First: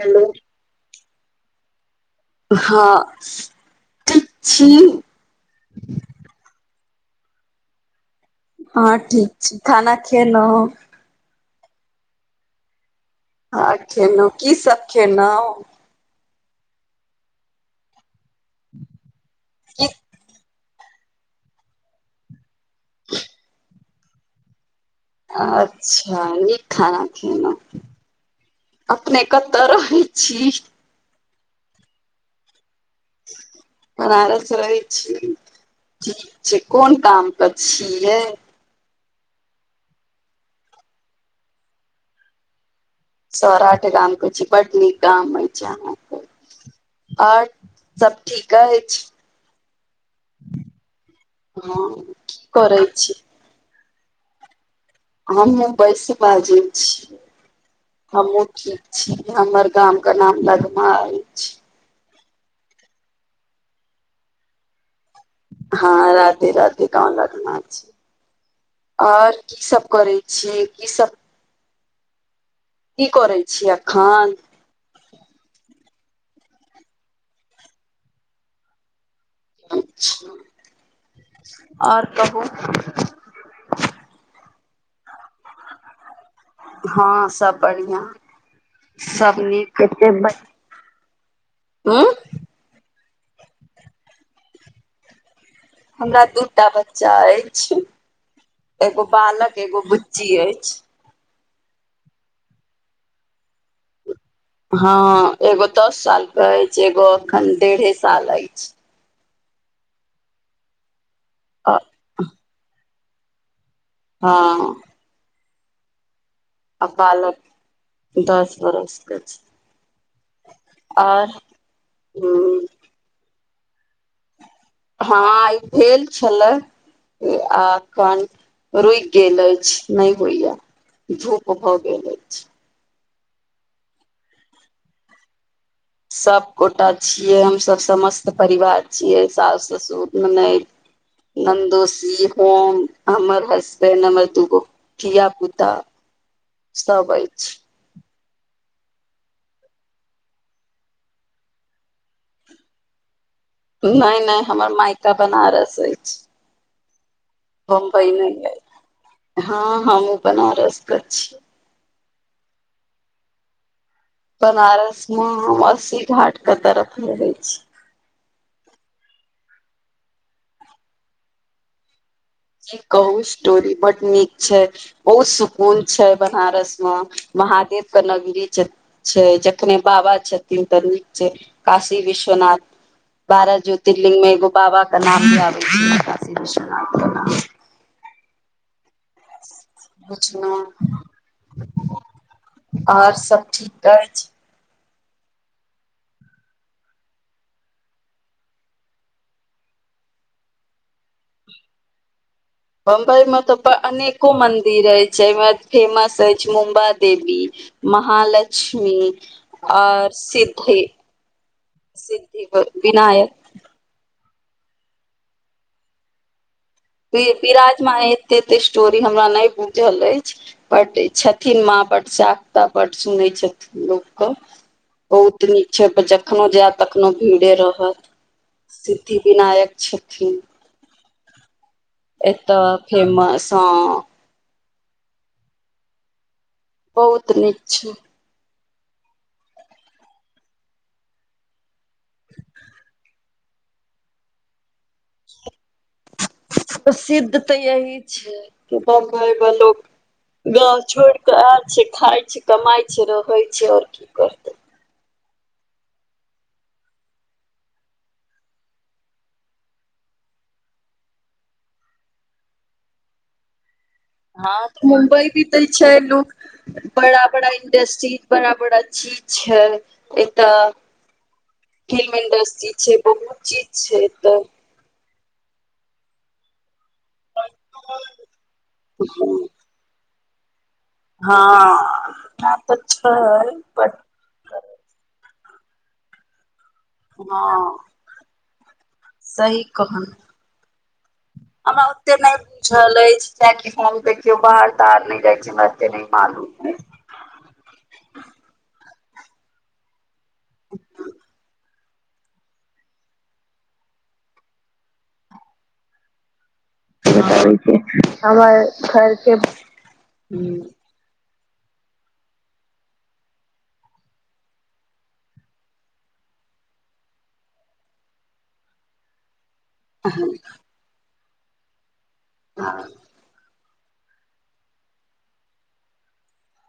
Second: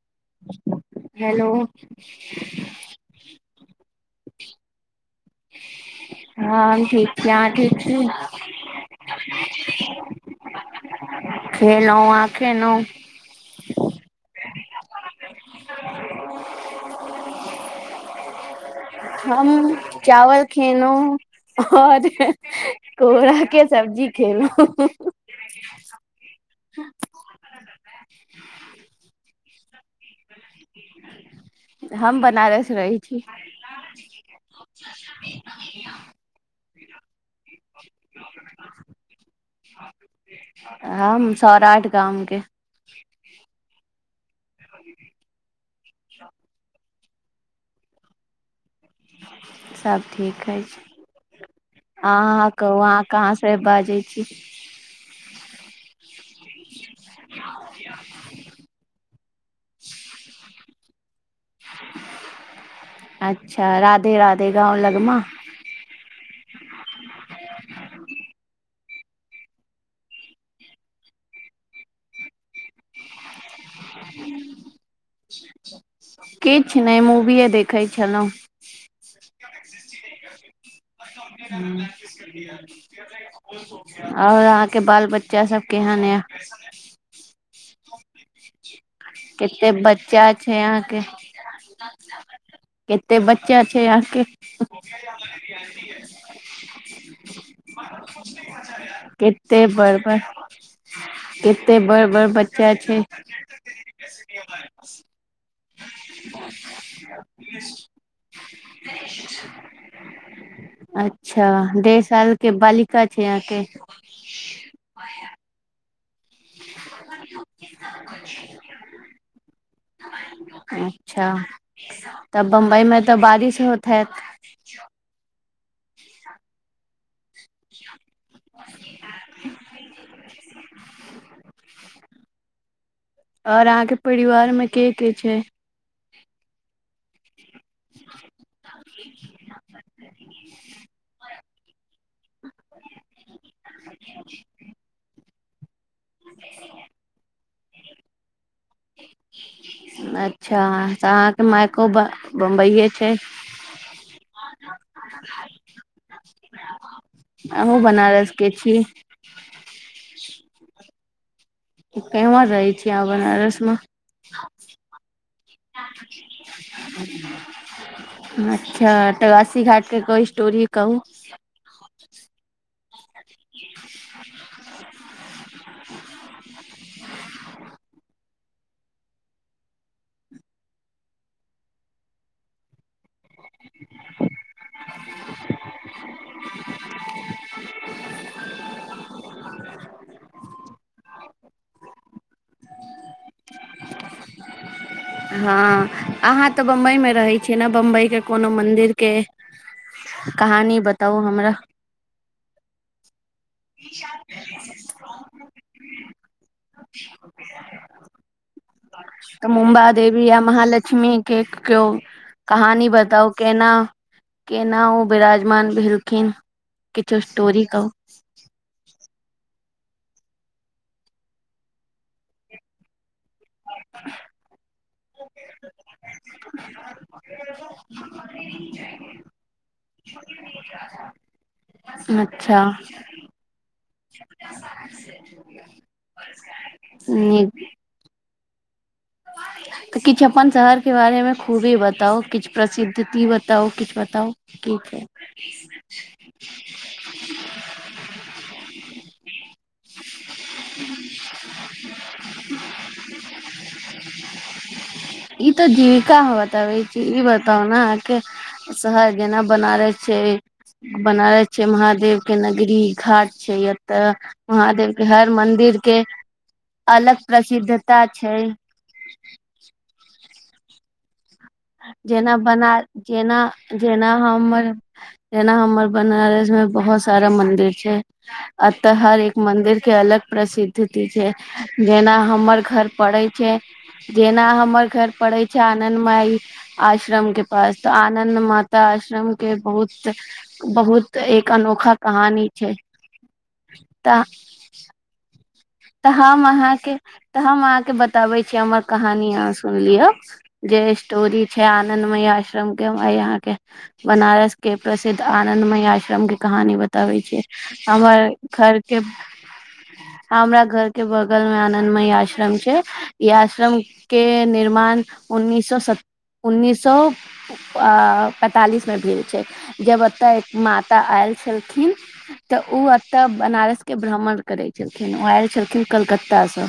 Hello hello हँ ठीक छी हँ ठीक छी अहाँ ठीक छी न हँ ठीक छै और खाना खियएल खेलऊ अहाँ खेलाऊ हँ खेलहु की सभ खेलहु हम की चावल खेलहु और कोरा के सब्जी खेल अच्छा नीक खाना खलहु अपने कतऽ रहै छी हम बनारस रहै छी हम बनारस में रहै छी ठीक छै। कोन काम क छियै हम सौरा आठ गामकेँ सौराठ गाम के छी बड नीक गाम अछि छै। अहाँके। आओर सभ ठीक अछि सभ ठीक है हँ की अहाँ करै कहूह छी कह फ बाजै छी। हम मुम्बइसँ बाजै छीय हमहुँ ठीक छी हमर गाम केँ नाम लगमा अछि। अच्छा राधे राधे गाँव लगमा हँ रति रति कन लगना छै। आओर की सभ करै छियै की सभ की करै छीय एखन किछु नहि मूवीए देखैत छलहुँ और कहू आओर अहाँ के बाल बच्चा सभ केहन ह हँ सभ बढ़िआ कतेक बच्चा छै। यहाँ के उ कतेक बच्चे छै। यहाँके हमरा दूटा बच्चा अछि एगो बालक कते एगो बड़बड़ बुच्ची अछि कते बड़ बड़ बच्चा छै [unintelligible] हा एगो दस साल केँ अछि एगो एखन डेढ़े साल अछि। अच्छा डेढ़ साल के बालिक लिका छै। अहाँके हा आ बालक दस बरस केँ छै। अच्छा और तब हम्म, बम्बई में तऽ बारिश होईत ह त हँ ई भेल छलए आ खन रुकि गेल अछि नहि होइया धूप भए गेल अछि। और अहाँ के परिवार में के के छै। सभ गोटा छियै हमसभ समस सभ परिवार छियै सास ससुर ननैद नन्दोसी हम हमर हसबैंड हमर दूगो धिया पुता सभ अछि। छि अच्छा तऽ अहाँ के माइको मुम्बई छैथ नहि नहि हमर मायका बनारस अछि। अहॅं बम्बई बनारस नहि के अछि। हँ हमहुॅं बनारस कर छी केमहर रहै छीय आहाॅं बनारस में बनारस में हम अस्सी घाट कऽ तरफ रहै छि। अच्छा तऽ अस्सी घाट के कोइ स्टोरी कहू। ई कहु स्टोरी बड नीक छै। बहुत सुकून छै। बनारस मे महादेव के नगरी छै। छै। जखने बाबा छथिन तऽ नीक छै। काशी विश्वनाथ बारह ज्योतिर्लिंग में एगो बाबा कऽ नाम आबै छै। काशी विश्वनाथ अच्छा ने आओर सभ ठीक अछि। हँ अहाँ तऽ बंबई में रहै छियै ने बम्बई के कोनो मंदिर केँ कहानी बताउ हमरा। बम्बई में तऽ अनेको मंदिर अछि जामे फेमस अछि मुम्बा देवी महालक्ष्मी तऽ मुंम्बा आओर देवी आ सिद्धि महालक्ष्मी के कोनो सिद्धि कहानी विनायक बताउ केना केना ओ बिराजमान भेलखिन किछो स्टोरी कहू विराजमन एतेत स्टोरी हमरा नहि बुझल अछि। बड छथिन माँ बड साकता बड सुनै छथिन। लोकके बहुत निक छै। पर जखनो जायब तखनो भीड़े रहत सिद्धि विनायक छथिन। [inaudible] एतऽ अच्छा फेमस हाॅं। [unintelligible] बहुत नीक छै। [unintelligible] तऽ किछ अपन शहर केँ बारे में खूबी बताउ किछ प्रसिद्ध ती तउ किछ बताउ की छै। [inaudible] प्रसिद्ध तऽ अही छै [inaudible] बम्बई में लोक गाव छोड़ कऽ ऐल अछि खाय छि कमाय छि रहे छिय और की करतै [inaudible] ई तऽ जीविका अहाॅं बताबय अछि ई बताउ ने अहाॅंकेँ शहर जेना बनारस छै। बनारस छै महादेव केँ नगरी घाट छै। एतऽ हँ महादेव के मुम्बई हर भी तऽ मंदिर छै के लोक बड़ा अलग बड़ा प्रसिद्धता इंडस्ट्रीज छै बड़ा बड़ा चीज छै [inaudible] एत जेना बना जेना चीज छै जेना एतऽ हमर एना हमर बनारस में बहुत सारा मंदिर छै अत हर एक मंदिर कऽ अलग प्रसिद्ध स्थिति छै हँ जेना ओना हमर तऽ घर पड़ैत छै बट जेना हमर घर पड़े छै आंनद माई आश्रम केँ हँ पास तऽ आंनद मा तऽ आश्रम केँ सही कहल बहुत बहुत एक अनोखा कहानी छै सै की हम कहै तऽ छियै बाहर ताराह नै जाइ छै तऽ हम अहाँकेँ तऽ हम अहाँकेँ बताबै छी हमर कहानी अहाँ सुनलियौ जे स्टोरी छै आनन्दमय आस [unintelligible] आई अहाँकेँ बनारस केँ प्रसिद्ध आनन्दमय आश्रम केँ कहानी बत - तबै छै हमर घर केँ अछि बताबै के हमर घर के हमरा हँ घर केँ बगल में आनदमय आश्रम छै इ आश्रम केँ निर्माण उन्नीस सौ स उन्नीस सौ अऽ पैंतालिस म भेल छै। जब ओ तऽ एक माता आयल छलखिन तऽ ऊ हँ तऽ बनारस केँ भ्रमण करै छलखिन ओ आए छलखिन कलकत्ता स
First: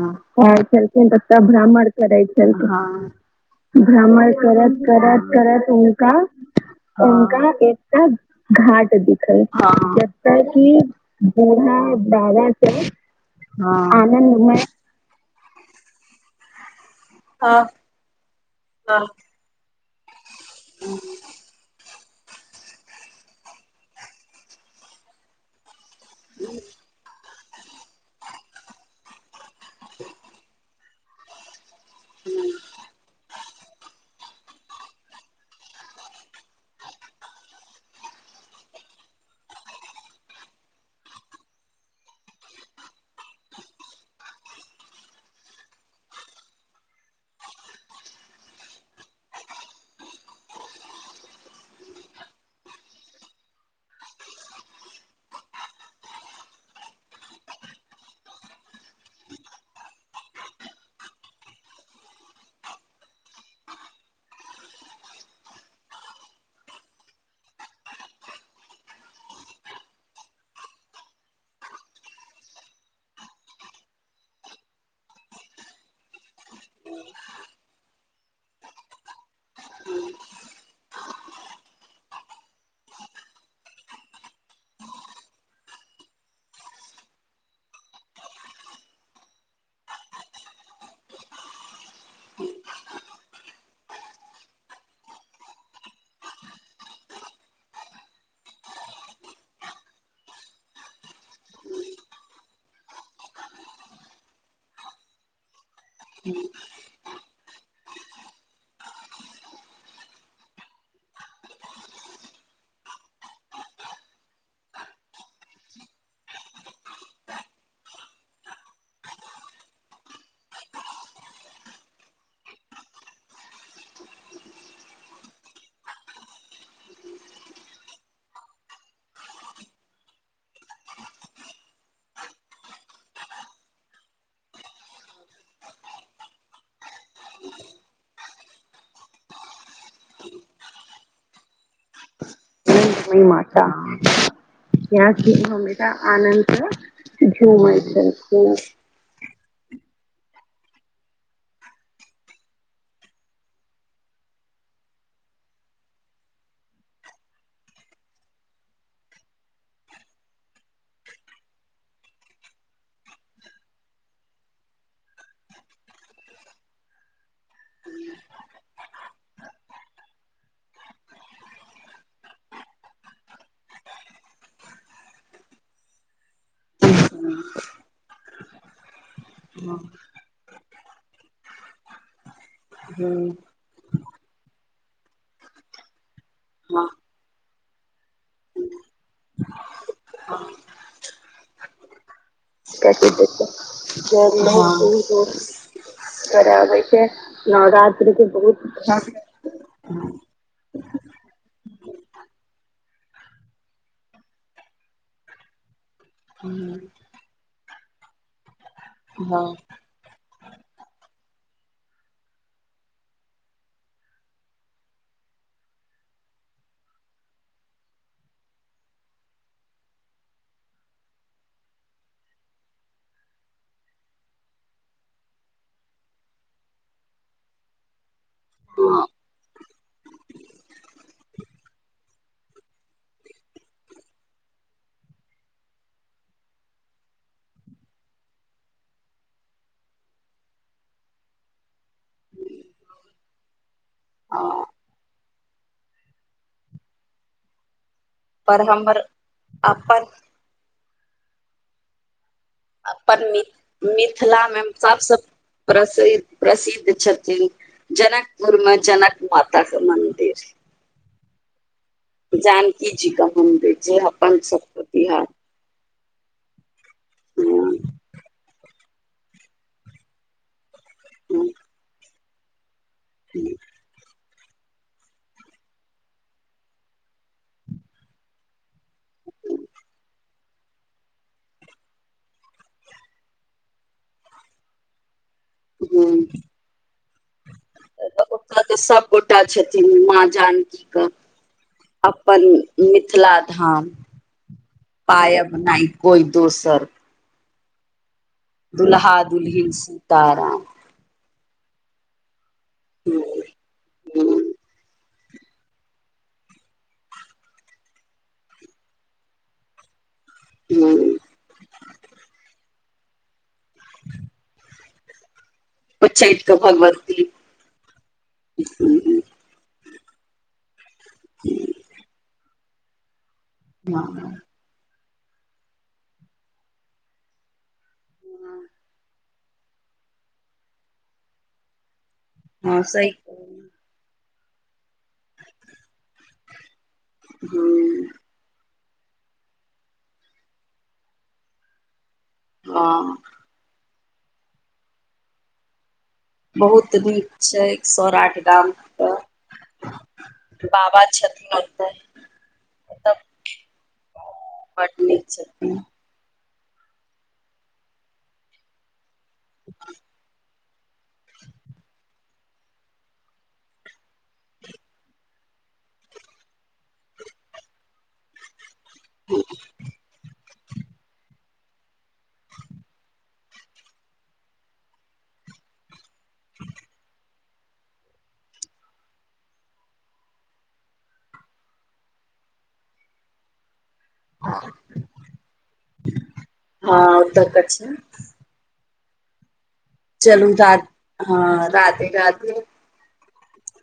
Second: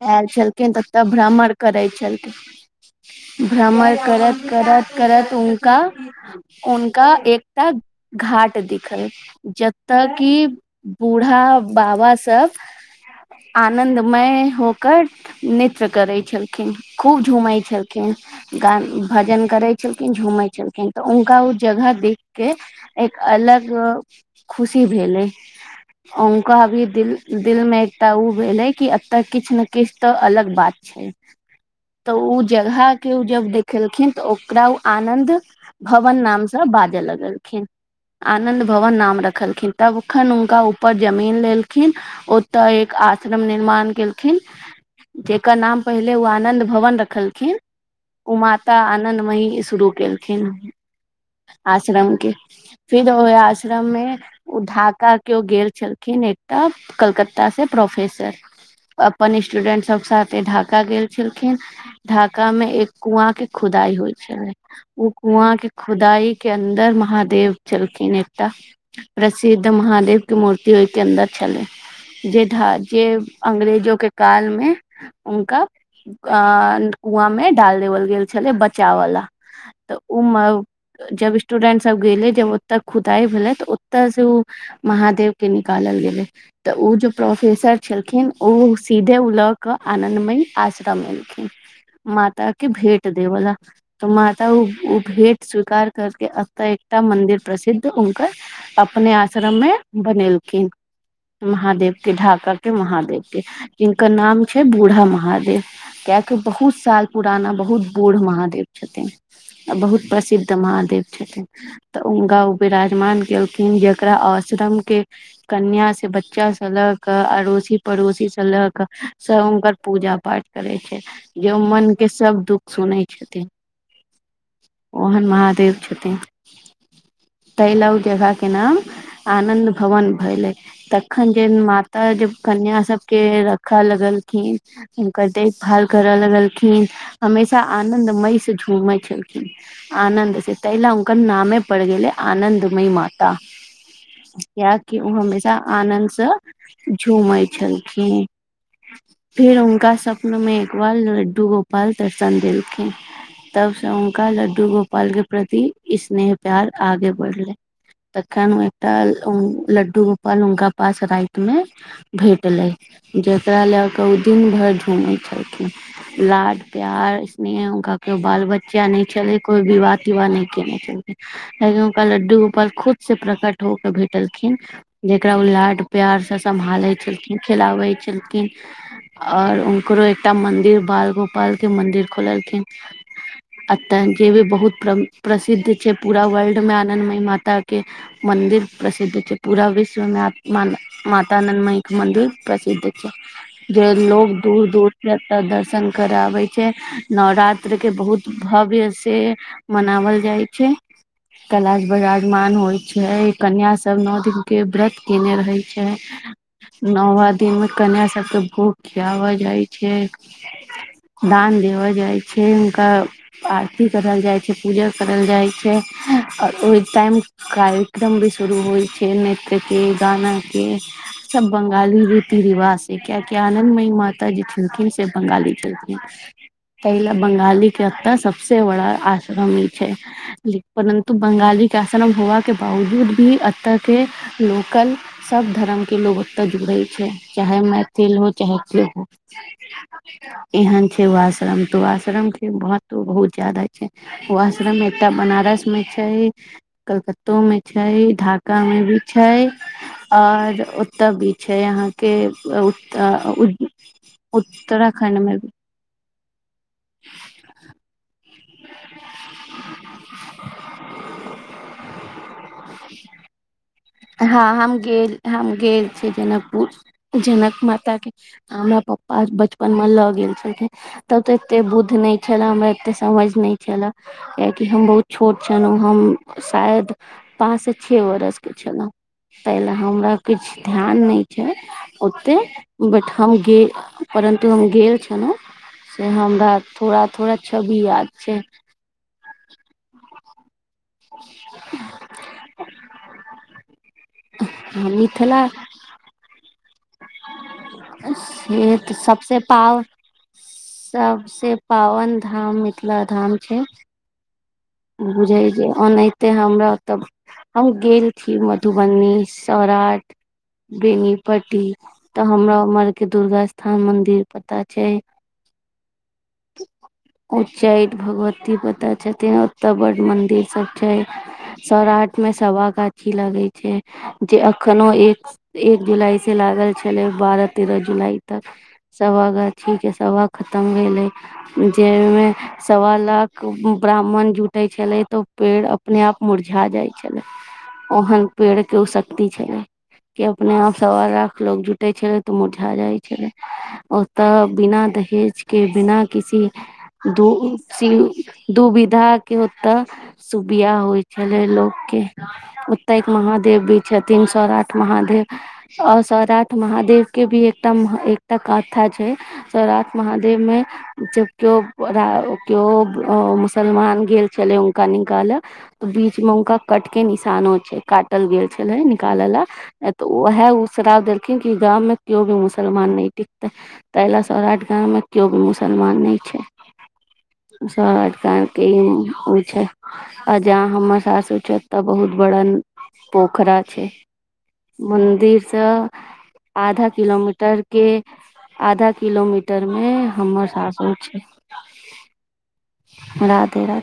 [inaudible] ऐल छलखिन त त तऽ सब भ्रमण करै छलखिन छलखिन [inaudible] भ्रमण करत करत करत उनका [inaudible] उनका एकटा घाट दिखल जत कि बूढ़ा बाबा सब [inaudible] आनन्दमय होकर नृत्य करै छल खिन खूब झुमै छलखिन गान आनन्दमयी भजन करै छलखिन झुमै छलखिन तऽ हुनका उऽ जगह देख केँ एक अलग खुशी भेलै उनका अभी दिल दिल मे एकटा ऊ भेले कि एतय किछ न किछ तऽ अलग बात छै [inaudible] तऽ उऽ जगह केँ उऽ जब देखेलखिन तऽ ओकरा ओ आनन्द भवन नाम स बाज लगलखिन आनंद भवन नाम रखलखिन तबखन हुनका ऊपर जमीन लेलखिन ओत एक आश्रम निर्माण केलखिन जेकर नाम पहिले ओ आनन्द भवन रखलखिन उऽ माता आनन्द माई शुरू केलखिन [inaudible] आश्रम केँ फिर ओ आश्रम में ओ ढाका केओ गेल छलखिन एकटा कलकत्ता से प्रोफेसर अपन स्टूडेन्ट सब साथे ढाका गेल छलखिन ढाका में एक कुआँ कऽ खुदाइ होइ छलै ऊ कुआँ के खुदाई के अन्दर महादेव छलखिन एकटा प्रसिद्ध महादेव के मूर्ति ओय के अन्दर छलै जे धा जे अंग्रेजो के काल मे उनका अ कुआँ मे डाल देबलगेल छलै बचावला त ओमे जब स्टूडेंट सब गेलै जब ओतऽ खुदाइ भेलै तऽ ओत से ओ महादेव के निकालल गेलै त ऊ जो प्रोफेसर छलखिन ऊ सीधे उ लऽ कऽ आनन्दमयी आश्रम एलखिन माता के भेट देवला तऽ माता ऊ ऊ भेंट स्वीकार करके एतऽ एकटा मंन्दिर प्रसिद्ध हुनकर अपने आश्रम मे बनेलखिन महादेव के ढाका के महादेव के जिनकर नाम छै बूढ़ा महादेव कियाकि बहुत साल पुराना बहुत बूढ़ महादेव छथिन आ बहुत प्रसिद्ध महादेव छथिन तऽ उनका ओ विराजमान केलखिन जेकरा आश्रम के कन्या से ब च्चाँ स लऽ कऽ अड़ोसी पड़ोसीसँ लऽ कऽ सभ हुनकर पूजा पाठ करैत छै जे ओ मने सब दुःख सुनै छथिन ओहन महादेव छथिन तइला उ जगह के नाम आनंद भवन भैले अखन जे माता जब कन्या सबके रख लगलखिन हुनकर देखभाल करय लगलखिन हमेशा आनदमय से झूमै छलखिन। आनन्द स तहि ल उनकर नामे पड़ गेलै आनन्दमयी माता कियाकि ओ कियाकि हमेशा आनन्दसँ आनन्द से झूमै छलखिन। फेर उनका स्वप्न में एकबार लड्डू गोपाल दर्शन देलखिन तब स उनका लड्डू गोपाल के प्रति स्नेह प्यार आगे बढ़ले तखन ओ एकटा लड्डू गोपाल हुनका पास राइत। मे भेटलै जकरा लए कऽ ओ दिन भैर झूमै छलखिन। लाड प्यार स्नेह उनका केओ बाल बच्चा नै छले कोइ विवाह तीवाह ने केने चलत कीयाकी उनका लड्डू गोपाल खुद से प्रकट हो के भेटलखिन जकरा उ लाड प्यारसँ सम्हालै छलखिन खेलाबै छलखिन आओर उनकरो एकटा मन्दिर बाल गोपाल के मंन्दिर खोललखिन। अतऽ जे भी बहुत प्रसिद्ध छै पूरा वर्ल्ड मे आनन्दमय माता के मन्दिर प्रसिद्ध छै पूरा विश्वमे माता आनन्दमय के मन्दिर प्रसिद्ध छै जे लोग दूर दूर से एत दर्शन कर आबे छै नवरात्र के बहुत भव्य से मनावल जाय छै कलाश बराजमान होय छै कन्या सब नोत के व्रत केने रहे छै नौवा दिन मे कन्या सबके भोग खियाबऽ हँ जाइ छै दान देबऽ जाइ छै हुनका। आरती करल जाइ छै पूजा करल जाइ छै आओर ओहिटाइम कार्यक्रम भी शुरू होइ छै नृत्यके गाना के। सभ बंगाली रीति रिवाजसँ कियकि आनन्दमयी माता जे छलखिन से बंगाली छलखिन। तै ल बंगाली के एता सबसे बड़ा आश्रम ई छै। ले परन्तु बंगाली के आश्रम होवा के बावजूद भी तऽ के लोकल सभ धर्मके लोक ओतय जुड़ै छै चाहे मैथिल हो। चाहे जे हो एहन छै ओ आश्रम तऽ ओ आश्रम के महत्व बहुत जादा उ आश्रम एकटा बनारस मे छै कलकत्तो में छै। पर [unintelligible] भी हमर छै अपन और ओत भी छै यहां के अपन मि उत उत्तराखण्ड मे प्रसिद् प्रसिद्ध छथिन जनकपुर मे जनक माता के मन्दिर [inaudible] जानकी जी के मंदिर। हँ हम गेल हम गेल छी जनकपुर। जनक माता के हमरा प्पा बचपन मे लऽ गेल छलखिन। तब ते एते बुध नय छले हमरा एते समझ नय छले। कियकि हम बहुत छोट छलहुँ हम शायद पाँच से छे बरस के। छलहु ताहिलए हमरा किछ ध्यान नय छै। ओते बट हम गे परन्तु हम गेल छलो से हमरा थोड़ा थोड़ा छवि याद छै। तऽ सबगोटा छथिन माँ जान [unintelligible] अपन मिथिला धाम। मिथिला पायब नय कोइ दोसर। सेत दुल्हा सबसे दुल्हिन पाव सीताराम सबसे पावन धाम मिथिला ह धाम छै। ह बुझै छी ओनाहितेै हमरा तब हम गेल छी मधुबनी सौराठ ह बेनीपट्टी तऽ हमरा उमहर के दुर्गा स्थान मंदिर पता छै। [unintelligible] भगवती उच्चैठ भगवती पता ह छथि ओत्त बड मंदिर सब छै सौराठ मे सभा गाछ गाछी लगइ छी जे ह अखनो एक एक जुलाई से लागल छलै बारह तेरह जुलाई तक। सभा गाछी के सभा खतम भेलइ जइमे हँ सवा सही लाख कहलियै ब्राह्मण जुटे छलै त ओ पेड़ अपने आप मुरझा जाय छलै हँ ओहन पेड़ के उ शक्ति छलै के अपने आप सवा लाख लोग जुटै छलै त उ मुरझा जाइ हँ छलै। ओतऽ बिना दहेज के बिना बहुत नीक दुउ छै एक सि सौ आठ गाम दुविधा तऽ के ओत शुभ बियाह होइ बाबा छलै छथिन लोक ओतय के ओत एक ओतऽ महादेव भी छथीन सौराठ बड नीक छथिन महादेव ओ सौराठ महादेव के भी एकटा मह एकटा काथा छै सौराठ महादेव मे जब केओ परा केओ मुसलमान गेल छलै हुनका निकाल बीच मे हुनका कट के निशानो छै काटल गेल छलै का लाला त उहा उ श्राप देल खिन कि के गाम मे क्यो भी मुसलमान नय टिकतै तैला सौराठ गाममे क्यो मुसल मुसलमान नय छै। [unintelligible] सौराठ [unintelligible] के ऊ होए छै आ जहां हमर सासुर छै ओतऽ बहुत बड़ा पोखरा छै। मन्दिर स आधा हँ ओतऽ किलोमीटर के छै आधा किलोमीटर मे हमर चलू रा सासुर छै हँ राधे राधे। राधे राधे।